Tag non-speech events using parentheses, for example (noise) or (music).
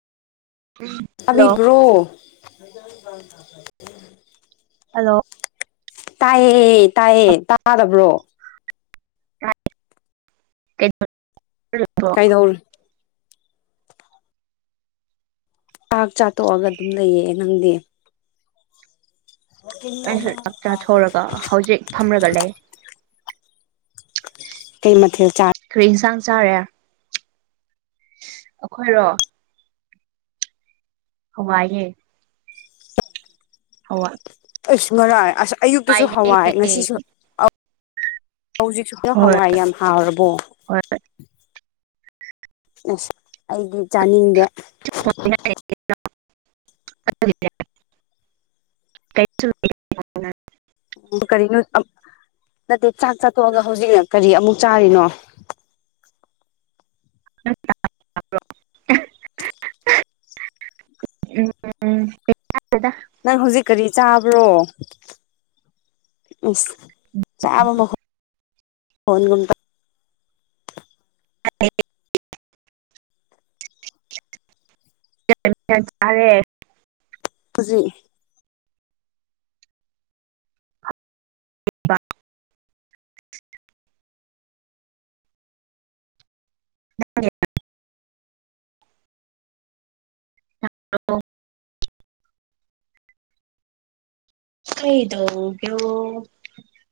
hello (unintelligible) hello ꯇꯥꯏꯌꯦ ꯇꯥꯏꯌꯦ ꯇꯥꯗꯕ꯭ꯔꯣ ꯀꯩ (unintelligible) ꯀꯩꯗꯧꯔꯤ ꯆꯥꯛ ꯆꯥꯊꯣꯛꯑꯒ ꯑꯗꯨꯝ ꯂꯩꯌꯦ ꯅꯪꯗꯤ ꯑꯩꯁꯨ ꯆꯥꯛ ꯆꯥꯊꯣꯛꯔꯒ ꯍꯧꯖꯤꯛ ꯐꯝꯔꯒ ꯂꯩ ꯀꯩ ꯃꯊꯦꯜ ꯆꯥ ꯀꯔꯤ ꯏꯟꯁꯥꯡ ꯆꯥꯔꯦ ꯑꯩꯈꯣꯏꯔꯣ ꯍꯋꯥꯢꯌꯦ ꯍꯋꯥ ꯑꯁ ꯉꯔꯥꯡ ꯑꯁ ꯑꯌꯨꯛꯇꯁꯨ ꯍꯋꯥꯏ ꯍꯋꯥꯏꯅꯦ ꯉꯁꯤꯁꯨ ꯍꯧꯖꯤꯛ ꯅꯪ ꯍꯋꯥꯏ ꯌꯥꯝ ꯍꯥꯎꯔꯕꯣ INAUDIBLE ꯑꯁ ꯑꯩꯗꯤ ꯆꯥꯅꯤꯡꯗꯦ UNINTELLIGIBLE ꯀꯔꯤꯅꯣ ꯅꯠꯇꯦ ꯆꯥꯛ ꯆꯥꯊꯣꯛꯑꯒ ꯍꯧꯖꯤꯛꯅ ꯀꯔꯤ ꯑꯃꯨꯛ ꯆꯥꯔꯤꯅꯣ (inaudible) INAUDIBLE ꯅꯪ ꯍꯧꯖꯤꯛ ꯀꯔꯤ ꯆꯥꯕ꯭ꯔꯣ ꯢꯁ ꯆꯥꯕ ꯃꯈꯣꯟꯒꯨꯝꯕ INAUDIBLE UNINTELLIGIBLE ꯆꯔꯦ ꯍꯧꯖꯤꯛ INAUDIBLE INAUDIBLE ꯀꯩꯗꯧꯕꯣꯔ